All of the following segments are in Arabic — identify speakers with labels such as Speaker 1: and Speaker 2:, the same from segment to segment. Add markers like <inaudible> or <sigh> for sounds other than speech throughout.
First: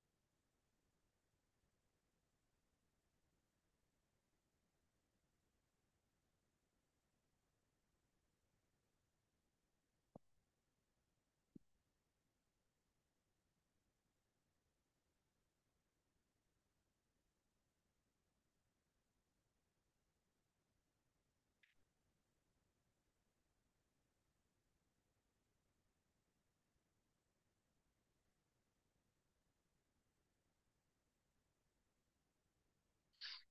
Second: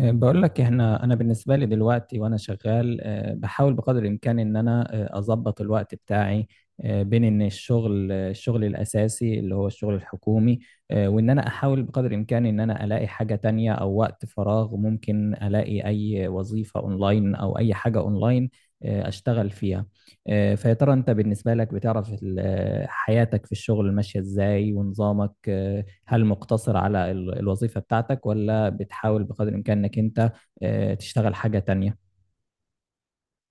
Speaker 1: بقول لك احنا بالنسبه لي دلوقتي وانا شغال، بحاول بقدر الامكان ان انا اظبط الوقت بتاعي بين ان الشغل، الشغل الاساسي اللي هو الشغل الحكومي، وان انا احاول بقدر الامكان ان انا الاقي حاجه تانية او وقت فراغ ممكن الاقي اي وظيفه اونلاين او اي حاجه اونلاين اشتغل فيها. فيا ترى انت بالنسبه لك بتعرف حياتك في الشغل ماشيه ازاي ونظامك؟ هل مقتصر على الوظيفة بتاعتك ولا بتحاول بقدر الإمكان إنك أنت تشتغل حاجة تانية؟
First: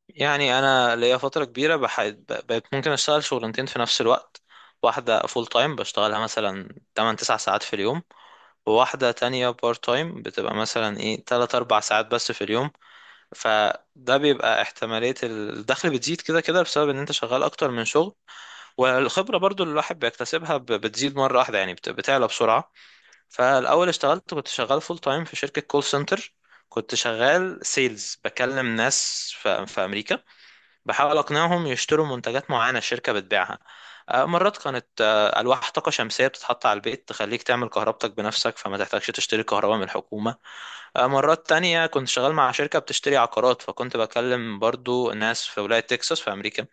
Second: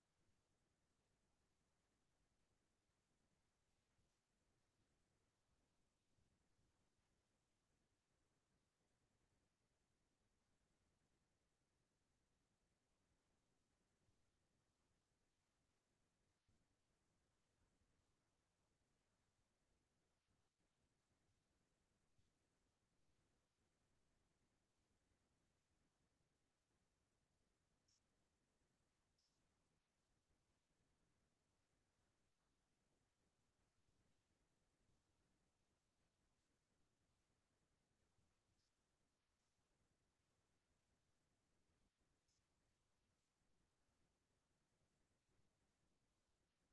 Speaker 2: يعني انا ليا فتره كبيره بقيت ممكن اشتغل شغلانتين في نفس الوقت. واحده فول تايم بشتغلها مثلا 8 9 ساعات في اليوم، وواحده تانية بارت تايم بتبقى مثلا ايه 3 4 ساعات بس في اليوم. فده بيبقى احتماليه الدخل بتزيد كده كده بسبب ان انت شغال اكتر من شغل، والخبره برضو اللي الواحد بيكتسبها بتزيد مره واحده، يعني بتعلى بسرعه. فالاول اشتغلت، كنت شغال فول تايم في شركه كول سنتر. كنت شغال سيلز، بكلم ناس في امريكا، بحاول اقنعهم يشتروا منتجات معينه الشركه بتبيعها. مرات كانت الواح طاقه شمسيه بتتحط على البيت تخليك تعمل كهربتك بنفسك فما تحتاجش تشتري كهرباء من الحكومه. مرات تانية كنت شغال مع شركه بتشتري عقارات، فكنت بكلم برضو ناس في ولايه تكساس في امريكا.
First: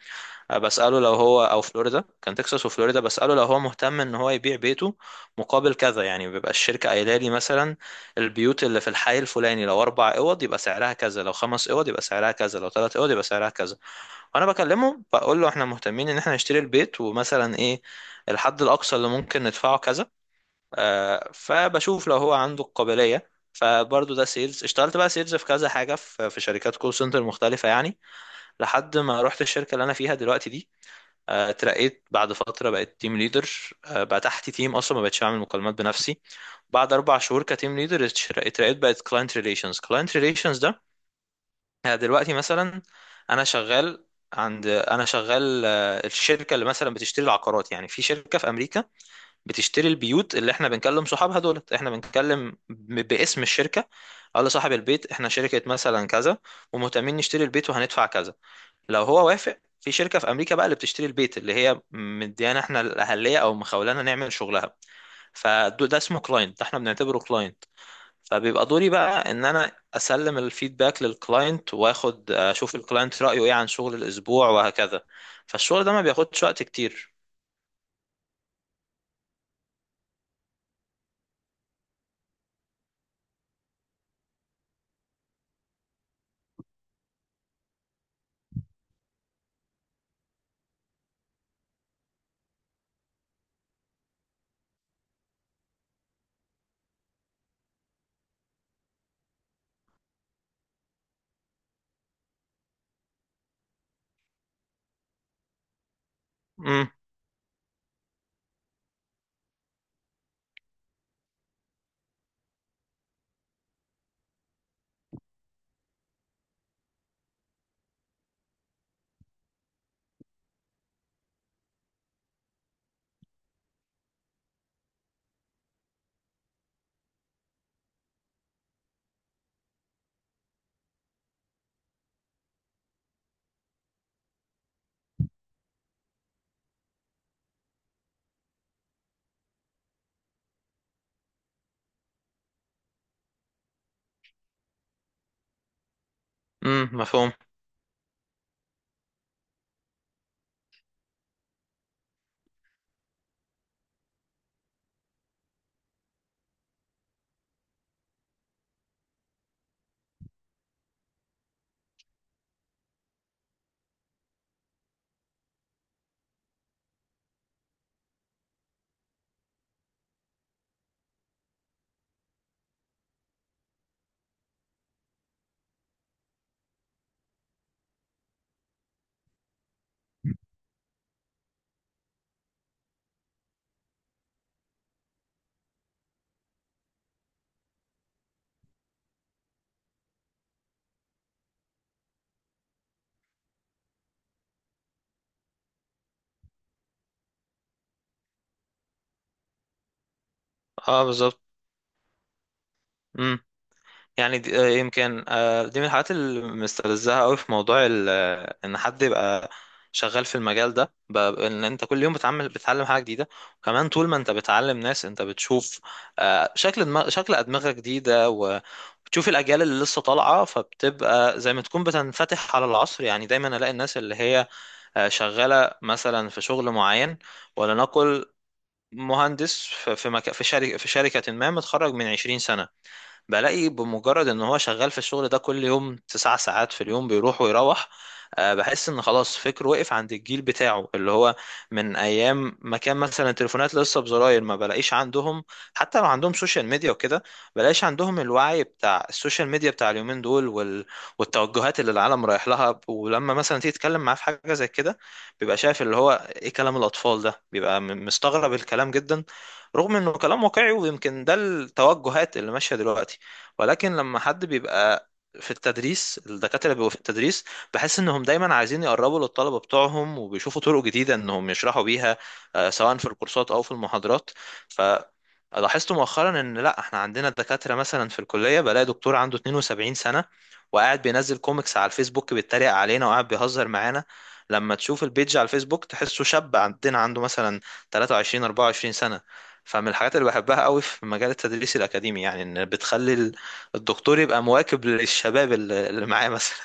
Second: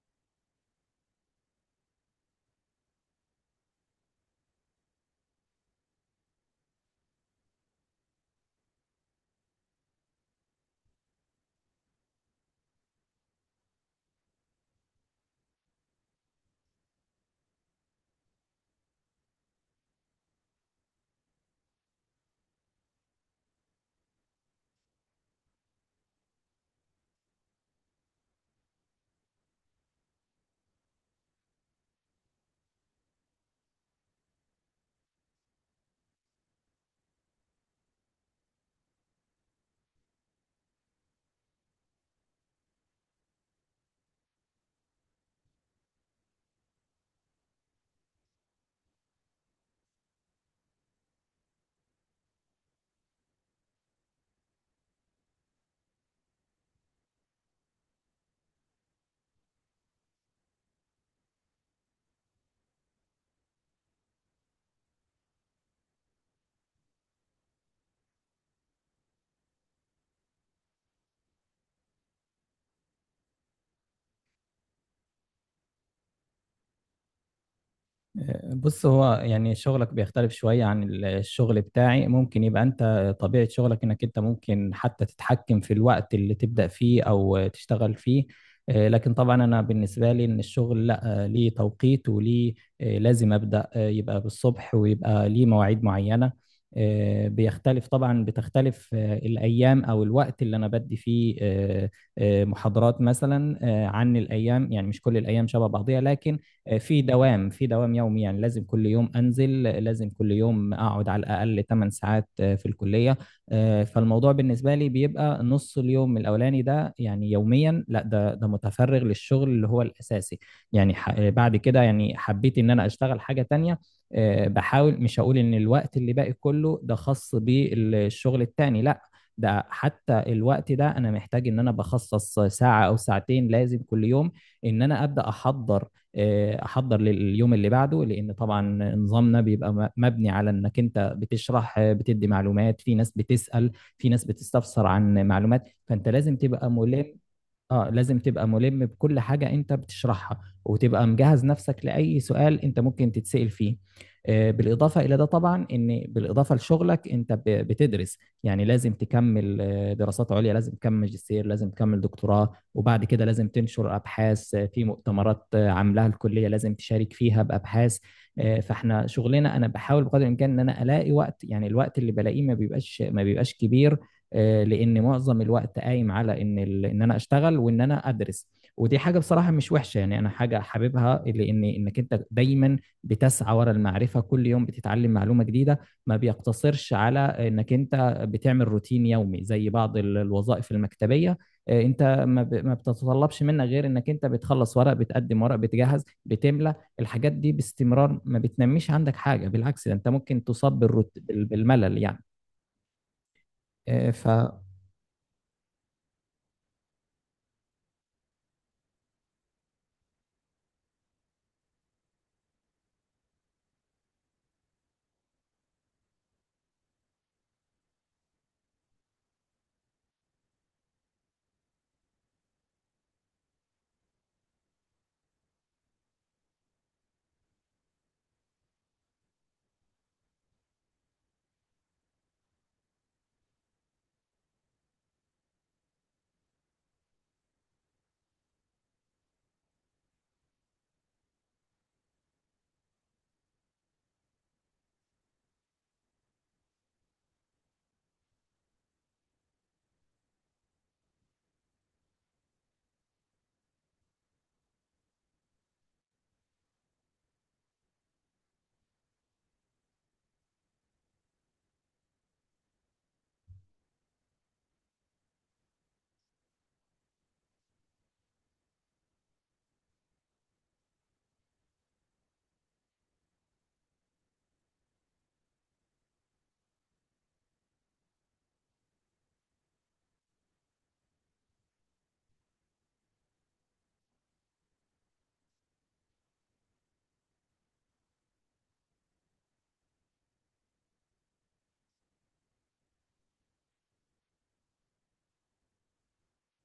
Speaker 2: بساله لو هو او فلوريدا، كان تكساس وفلوريدا، بساله لو هو مهتم ان هو يبيع بيته مقابل كذا. يعني بيبقى الشركه قايله لي مثلا البيوت اللي في الحي الفلاني، لو اربع اوض يبقى سعرها كذا، لو خمس اوض يبقى سعرها كذا، لو ثلاث اوض يبقى سعرها كذا. انا بكلمه، بقول له احنا مهتمين ان احنا نشتري البيت ومثلا ايه الحد الاقصى اللي ممكن ندفعه كذا. آه، فبشوف لو هو عنده القابليه. فبرضه ده سيلز. اشتغلت بقى سيلز في كذا حاجه في شركات كول سنتر مختلفه يعني، لحد ما رحت الشركه اللي انا فيها دلوقتي دي. اترقيت بعد فتره، بقيت تيم ليدر. آه، بقى تحت تيم، اصلا ما بقتش اعمل مكالمات بنفسي. بعد اربع شهور كتيم ليدر اترقيت، بقيت كلاينت ريليشنز. كلاينت ريليشنز يعني دلوقتي مثلا انا شغال عند، انا شغال الشركه اللي مثلا بتشتري العقارات، يعني في شركه في امريكا بتشتري البيوت، اللي احنا بنكلم صحابها دولت، احنا بنتكلم باسم الشركه. قال لصاحب البيت احنا شركه مثلا كذا، ومهتمين نشتري البيت وهندفع كذا. لو هو وافق، في شركه في امريكا بقى اللي بتشتري البيت، اللي هي مديانا احنا الاهليه او مخولانا نعمل شغلها. فده اسمه كلاينت، ده احنا بنعتبره كلاينت. فبيبقى دوري بقى ان انا اسلم الفيدباك للكلاينت، واخد اشوف الكلاينت رايه ايه عن شغل الاسبوع، وهكذا. فالشغل ده ما بياخدش وقت كتير.
Speaker 1: بص، هو يعني شغلك بيختلف شوية عن الشغل بتاعي، ممكن يبقى أنت طبيعة شغلك إنك أنت ممكن حتى تتحكم في الوقت اللي تبدأ فيه أو تشتغل فيه، لكن طبعا أنا بالنسبة لي إن الشغل لأ، ليه توقيت وليه، لازم أبدأ يبقى بالصبح ويبقى ليه مواعيد معينة. بيختلف طبعا، بتختلف الأيام أو الوقت اللي أنا بدي فيه محاضرات مثلا عن الأيام، يعني مش كل الأيام شبه بعضيها، لكن
Speaker 2: امم
Speaker 1: في دوام، في دوام يومي، يعني لازم كل يوم انزل، لازم كل يوم اقعد على الاقل 8 ساعات في الكليه. فالموضوع بالنسبه لي بيبقى نص اليوم الاولاني ده، يعني يوميا، لا، ده متفرغ للشغل اللي هو الاساسي، يعني بعد كده يعني حبيت ان انا اشتغل حاجه تانية. بحاول، مش هقول ان الوقت اللي باقي كله ده خاص بالشغل التاني، لا، ده حتى الوقت ده انا محتاج ان انا بخصص ساعة او ساعتين لازم كل يوم ان انا ابدا احضر، احضر لليوم اللي بعده، لان طبعا نظامنا بيبقى مبني على انك انت بتشرح، بتدي معلومات، في ناس بتسأل، في ناس بتستفسر عن معلومات، فانت لازم تبقى
Speaker 2: امم،
Speaker 1: ملم.
Speaker 2: مفهوم.
Speaker 1: اه، لازم تبقى ملم بكل حاجة انت بتشرحها، وتبقى مجهز نفسك لأي سؤال انت ممكن تتسأل فيه. بالإضافة إلى ده طبعا، إن بالإضافة لشغلك أنت بتدرس، يعني لازم تكمل دراسات عليا، لازم تكمل ماجستير، لازم تكمل دكتوراه، وبعد كده لازم تنشر أبحاث في مؤتمرات عاملاها الكلية، لازم تشارك فيها بأبحاث. فإحنا شغلنا، أنا بحاول بقدر الإمكان إن أنا ألاقي وقت، يعني الوقت اللي بلاقيه ما بيبقاش كبير، لان معظم الوقت قايم على ان ان انا اشتغل وان انا ادرس. ودي حاجه بصراحه مش وحشه، يعني انا حاجه حاببها، لان انك انت دايما بتسعى ورا المعرفه، كل يوم بتتعلم معلومه جديده، ما بيقتصرش على انك انت بتعمل روتين يومي زي بعض الوظائف المكتبيه. انت ما بتتطلبش منك غير انك انت بتخلص ورق، بتقدم ورق، بتجهز، بتملى الحاجات دي باستمرار، ما بتنميش عندك حاجه، بالعكس ده انت ممكن تصاب
Speaker 2: اه، بالظبط.
Speaker 1: بالملل يعني. آه، ف
Speaker 2: يعني دي يمكن، دي من الحاجات اللي مستفزها قوي في موضوع ان حد يبقى شغال في المجال ده، ان انت كل يوم بتعمل، بتتعلم حاجه جديده. وكمان طول ما انت بتعلم ناس، انت بتشوف شكل دماغ، شكل ادمغه جديده، وبتشوف الاجيال اللي لسه طالعه، فبتبقى زي ما تكون بتنفتح على العصر. يعني دايما الاقي الناس اللي هي شغاله مثلا في شغل معين، ولنقل مهندس في شركه ما، متخرج من 20 سنه، بلاقي بمجرد ان هو شغال في الشغل ده كل يوم تسع ساعات في اليوم، بيروح ويروح. بحس ان خلاص فكره وقف عند الجيل بتاعه، اللي هو من ايام ما كان مثلا التليفونات لسه بزراير. ما بلاقيش عندهم، حتى لو عندهم سوشيال ميديا وكده، بلاقيش عندهم الوعي بتاع السوشيال ميديا بتاع اليومين دول، والتوجهات اللي العالم رايح لها. ولما مثلا تيجي تتكلم معاه في حاجة زي كده، بيبقى شايف اللي هو ايه كلام الاطفال ده، بيبقى مستغرب الكلام جدا، رغم انه كلام واقعي ويمكن ده التوجهات اللي ماشية دلوقتي. ولكن لما حد بيبقى في التدريس، الدكاترة بيبقوا في التدريس، بحس انهم دايما عايزين يقربوا للطلبة بتوعهم، وبيشوفوا طرق جديدة انهم يشرحوا بيها، سواء في الكورسات او في المحاضرات. ف، لاحظت مؤخرا ان لا، احنا عندنا دكاترة مثلا في الكلية، بلاقي دكتور عنده 72 سنة وقاعد بينزل كوميكس على الفيسبوك، بيتريق علينا وقاعد بيهزر معانا. لما تشوف البيج على الفيسبوك تحسه شاب عندنا عنده مثلا 23 24 سنة. فمن الحاجات اللي بحبها قوي في مجال التدريس الأكاديمي، يعني ان بتخلي الدكتور يبقى مواكب للشباب اللي معاه مثلا.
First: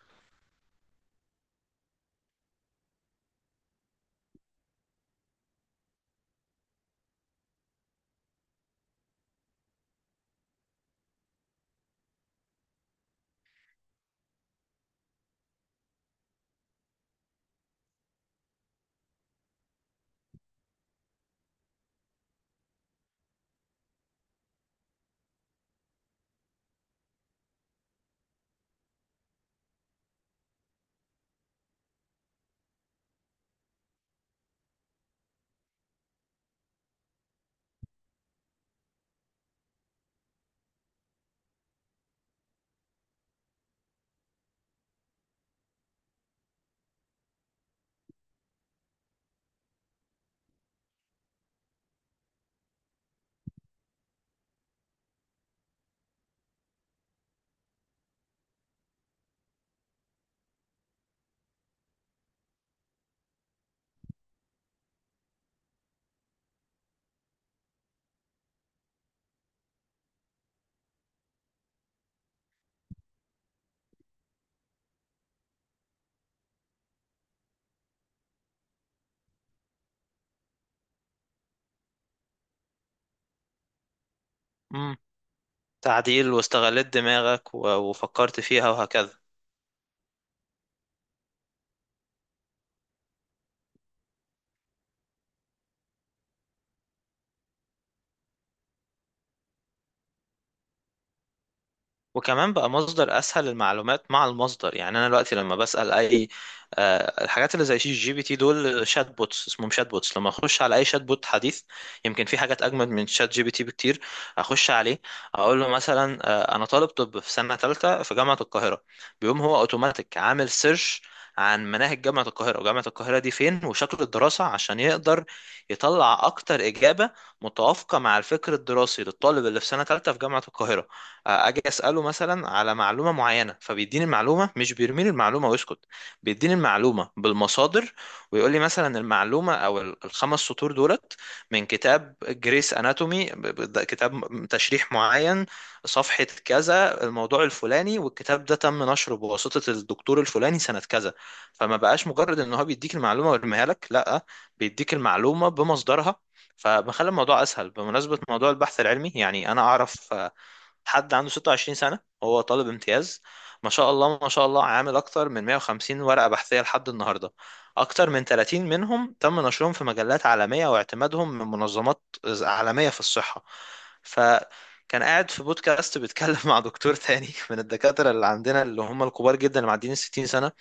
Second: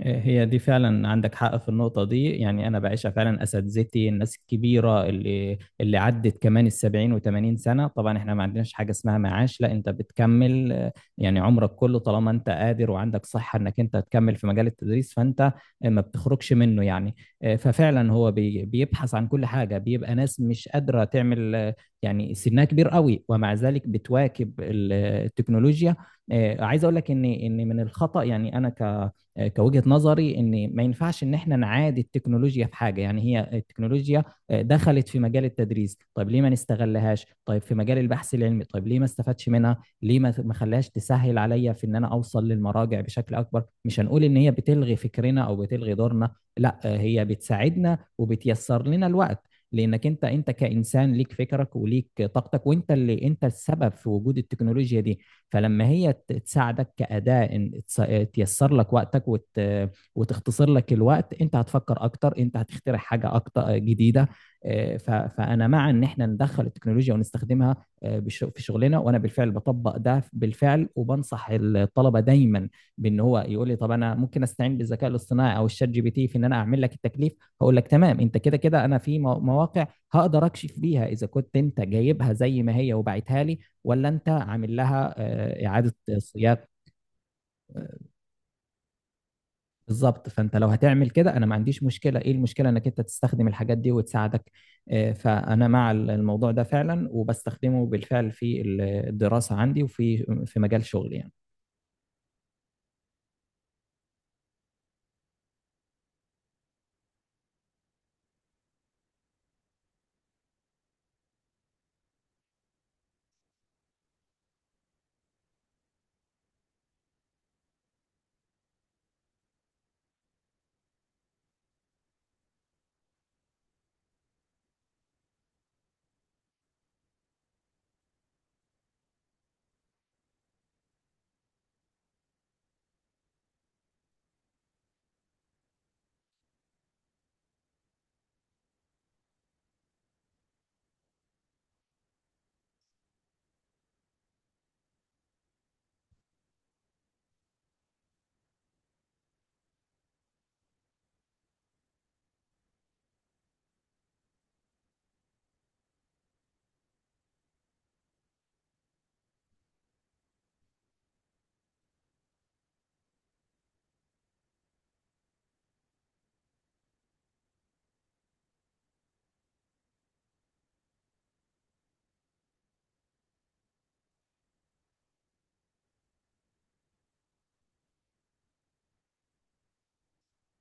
Speaker 1: هي دي فعلا عندك حق في النقطة دي، يعني أنا بعيشها فعلا. أساتذتي الناس الكبيرة اللي عدت كمان السبعين وثمانين سنة، طبعا إحنا ما عندناش حاجة اسمها معاش، لا أنت بتكمل، يعني عمرك كله، طالما أنت قادر وعندك صحة إنك أنت تكمل في مجال التدريس، فأنت ما بتخرجش منه يعني. ففعلا هو بيبحث عن كل حاجة، بيبقى ناس مش قادرة تعمل، يعني سنها كبير قوي، ومع ذلك بتواكب التكنولوجيا. عايز أقول لك إن من الخطأ، يعني أنا ك آه، كوجهة نظري ان ما ينفعش ان احنا نعادي التكنولوجيا في حاجة. يعني هي التكنولوجيا دخلت في مجال التدريس، طيب ليه ما نستغلهاش؟ طيب في مجال البحث العلمي، طيب ليه ما استفادش منها؟ ليه ما خلاش تسهل عليا في ان انا اوصل للمراجع بشكل اكبر؟ مش هنقول ان هي بتلغي فكرنا او بتلغي دورنا، لا، هي بتساعدنا وبتيسر لنا الوقت، لانك انت كانسان ليك فكرك وليك طاقتك، وانت اللي انت السبب في وجود التكنولوجيا دي. فلما هي تساعدك كأداة إن تيسر لك وقتك وتختصر لك الوقت، أنت هتفكر أكتر، أنت هتخترع حاجة أكتر جديدة. فأنا مع إن إحنا ندخل التكنولوجيا ونستخدمها في شغلنا، وأنا بالفعل بطبق ده بالفعل، وبنصح الطلبة دايما بإن هو يقول لي طب أنا ممكن أستعين بالذكاء الاصطناعي أو الشات جي بي تي في إن أنا أعمل لك التكليف، هقول لك تمام، أنت كده كده أنا في مواقع هقدر اكشف بيها اذا كنت انت جايبها زي ما هي وبعتها لي، ولا انت عامل
Speaker 2: مم.
Speaker 1: لها اعاده
Speaker 2: تعديل،
Speaker 1: صياغه.
Speaker 2: واستغلت دماغك
Speaker 1: آه،
Speaker 2: وفكرت فيها وهكذا.
Speaker 1: بالظبط، فانت لو هتعمل كده انا ما عنديش مشكله. ايه المشكله انك انت تستخدم الحاجات دي وتساعدك؟ فانا مع الموضوع ده فعلا، وبستخدمه بالفعل في الدراسه عندي وفي مجال شغلي يعني.
Speaker 2: وكمان بقى مصدر اسهل للمعلومات مع المصدر. يعني انا دلوقتي لما بسال اي الحاجات اللي زي شات جي بي تي دول، شات بوتس اسمهم، شات بوتس، لما اخش على اي شات بوت حديث، يمكن في حاجات اجمد من شات جي بي تي بكتير، اخش عليه اقول له مثلا انا طالب طب في سنه ثالثه في جامعه القاهره، بيقوم هو اوتوماتيك عامل سيرش عن مناهج جامعة القاهرة، وجامعة القاهرة دي فين، وشكل الدراسة، عشان يقدر يطلع أكتر إجابة متوافقة مع الفكر الدراسي للطالب اللي في سنة ثالثة في جامعة القاهرة. اجي اساله مثلا على معلومه معينه، فبيديني المعلومه، مش بيرميني المعلومه ويسكت، بيديني المعلومه بالمصادر، ويقول لي مثلا المعلومه او الخمس سطور دولت من كتاب جريس اناتومي، كتاب تشريح معين، صفحه كذا، الموضوع الفلاني، والكتاب ده تم نشره بواسطه الدكتور الفلاني سنه كذا. فما بقاش مجرد ان هو بيديك المعلومه ويرميها لك، لا، بيديك المعلومه بمصدرها، فبخلي الموضوع اسهل. بمناسبه موضوع البحث العلمي، يعني انا اعرف حد عنده 26 سنة، هو طالب امتياز، ما شاء الله ما شاء الله، عامل أكتر من 150 ورقة بحثية لحد النهاردة، أكتر من 30 منهم تم نشرهم في مجلات عالمية واعتمادهم من منظمات عالمية في الصحة. فكان قاعد في بودكاست بيتكلم <laughs> مع دكتور تاني من الدكاترة اللي عندنا، اللي هم الكبار جدا اللي معديين ال 60 سنة.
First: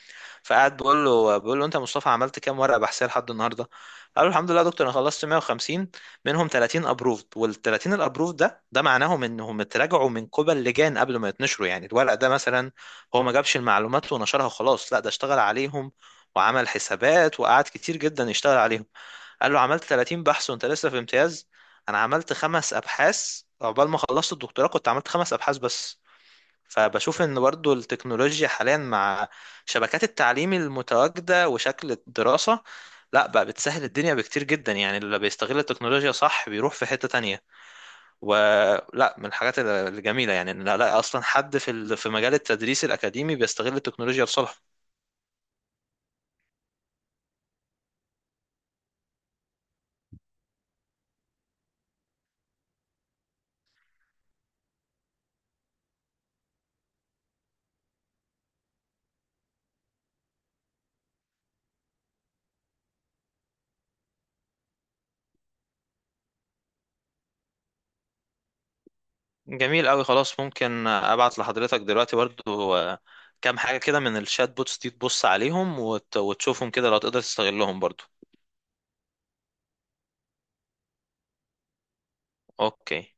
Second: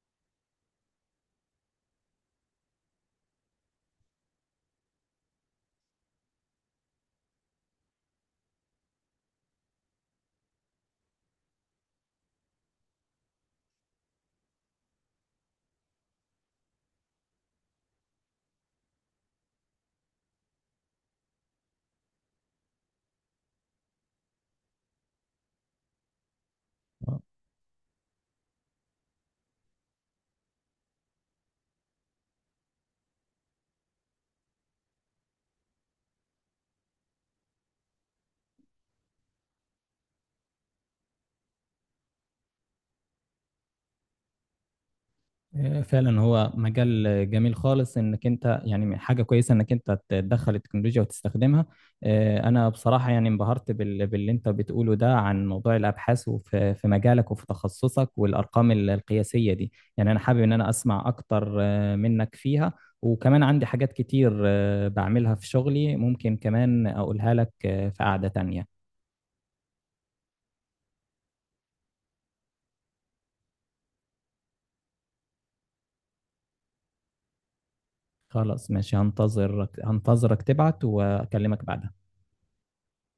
Speaker 2: فقعد بقول له، انت يا مصطفى عملت كام ورقه بحثيه لحد النهارده؟ قال له الحمد لله يا دكتور، انا خلصت 150، منهم 30 ابروفد. وال 30 الابروفد ده معناهم انهم اتراجعوا من قبل لجان قبل ما يتنشروا. يعني الورق ده مثلا هو ما جابش المعلومات ونشرها وخلاص، لا، ده اشتغل عليهم وعمل حسابات وقعد كتير جدا يشتغل عليهم. قال له عملت 30 بحث وانت لسه في امتياز، انا عملت خمس ابحاث. عقبال ما خلصت الدكتوراه كنت عملت خمس ابحاث بس.
Speaker 1: آه.
Speaker 2: فبشوف ان برضو التكنولوجيا حاليا مع شبكات التعليم المتواجدة وشكل الدراسة، لا بقى بتسهل الدنيا بكتير جدا. يعني اللي بيستغل التكنولوجيا صح بيروح في حتة تانية. ولا من الحاجات الجميلة يعني ان لا لا، اصلا حد في مجال التدريس الأكاديمي بيستغل التكنولوجيا لصالحه.
Speaker 1: فعلا هو مجال جميل خالص، انك انت يعني حاجه كويسه انك انت تدخل التكنولوجيا وتستخدمها. انا بصراحه يعني انبهرت باللي انت بتقوله ده عن موضوع الابحاث وفي مجالك وفي تخصصك والارقام القياسيه دي، يعني انا حابب ان انا اسمع اكتر منك فيها. وكمان عندي حاجات كتير بعملها في شغلي ممكن كمان اقولها لك في قعده تانية.
Speaker 2: جميل قوي، خلاص ممكن ابعت لحضرتك دلوقتي برضو، كام حاجة كده من الشات بوتس دي، تبص عليهم وتشوفهم كده لو تقدر تستغلهم برضو.
Speaker 1: خلاص ماشي، هنتظرك تبعت واكلمك بعدها.
Speaker 2: اوكي.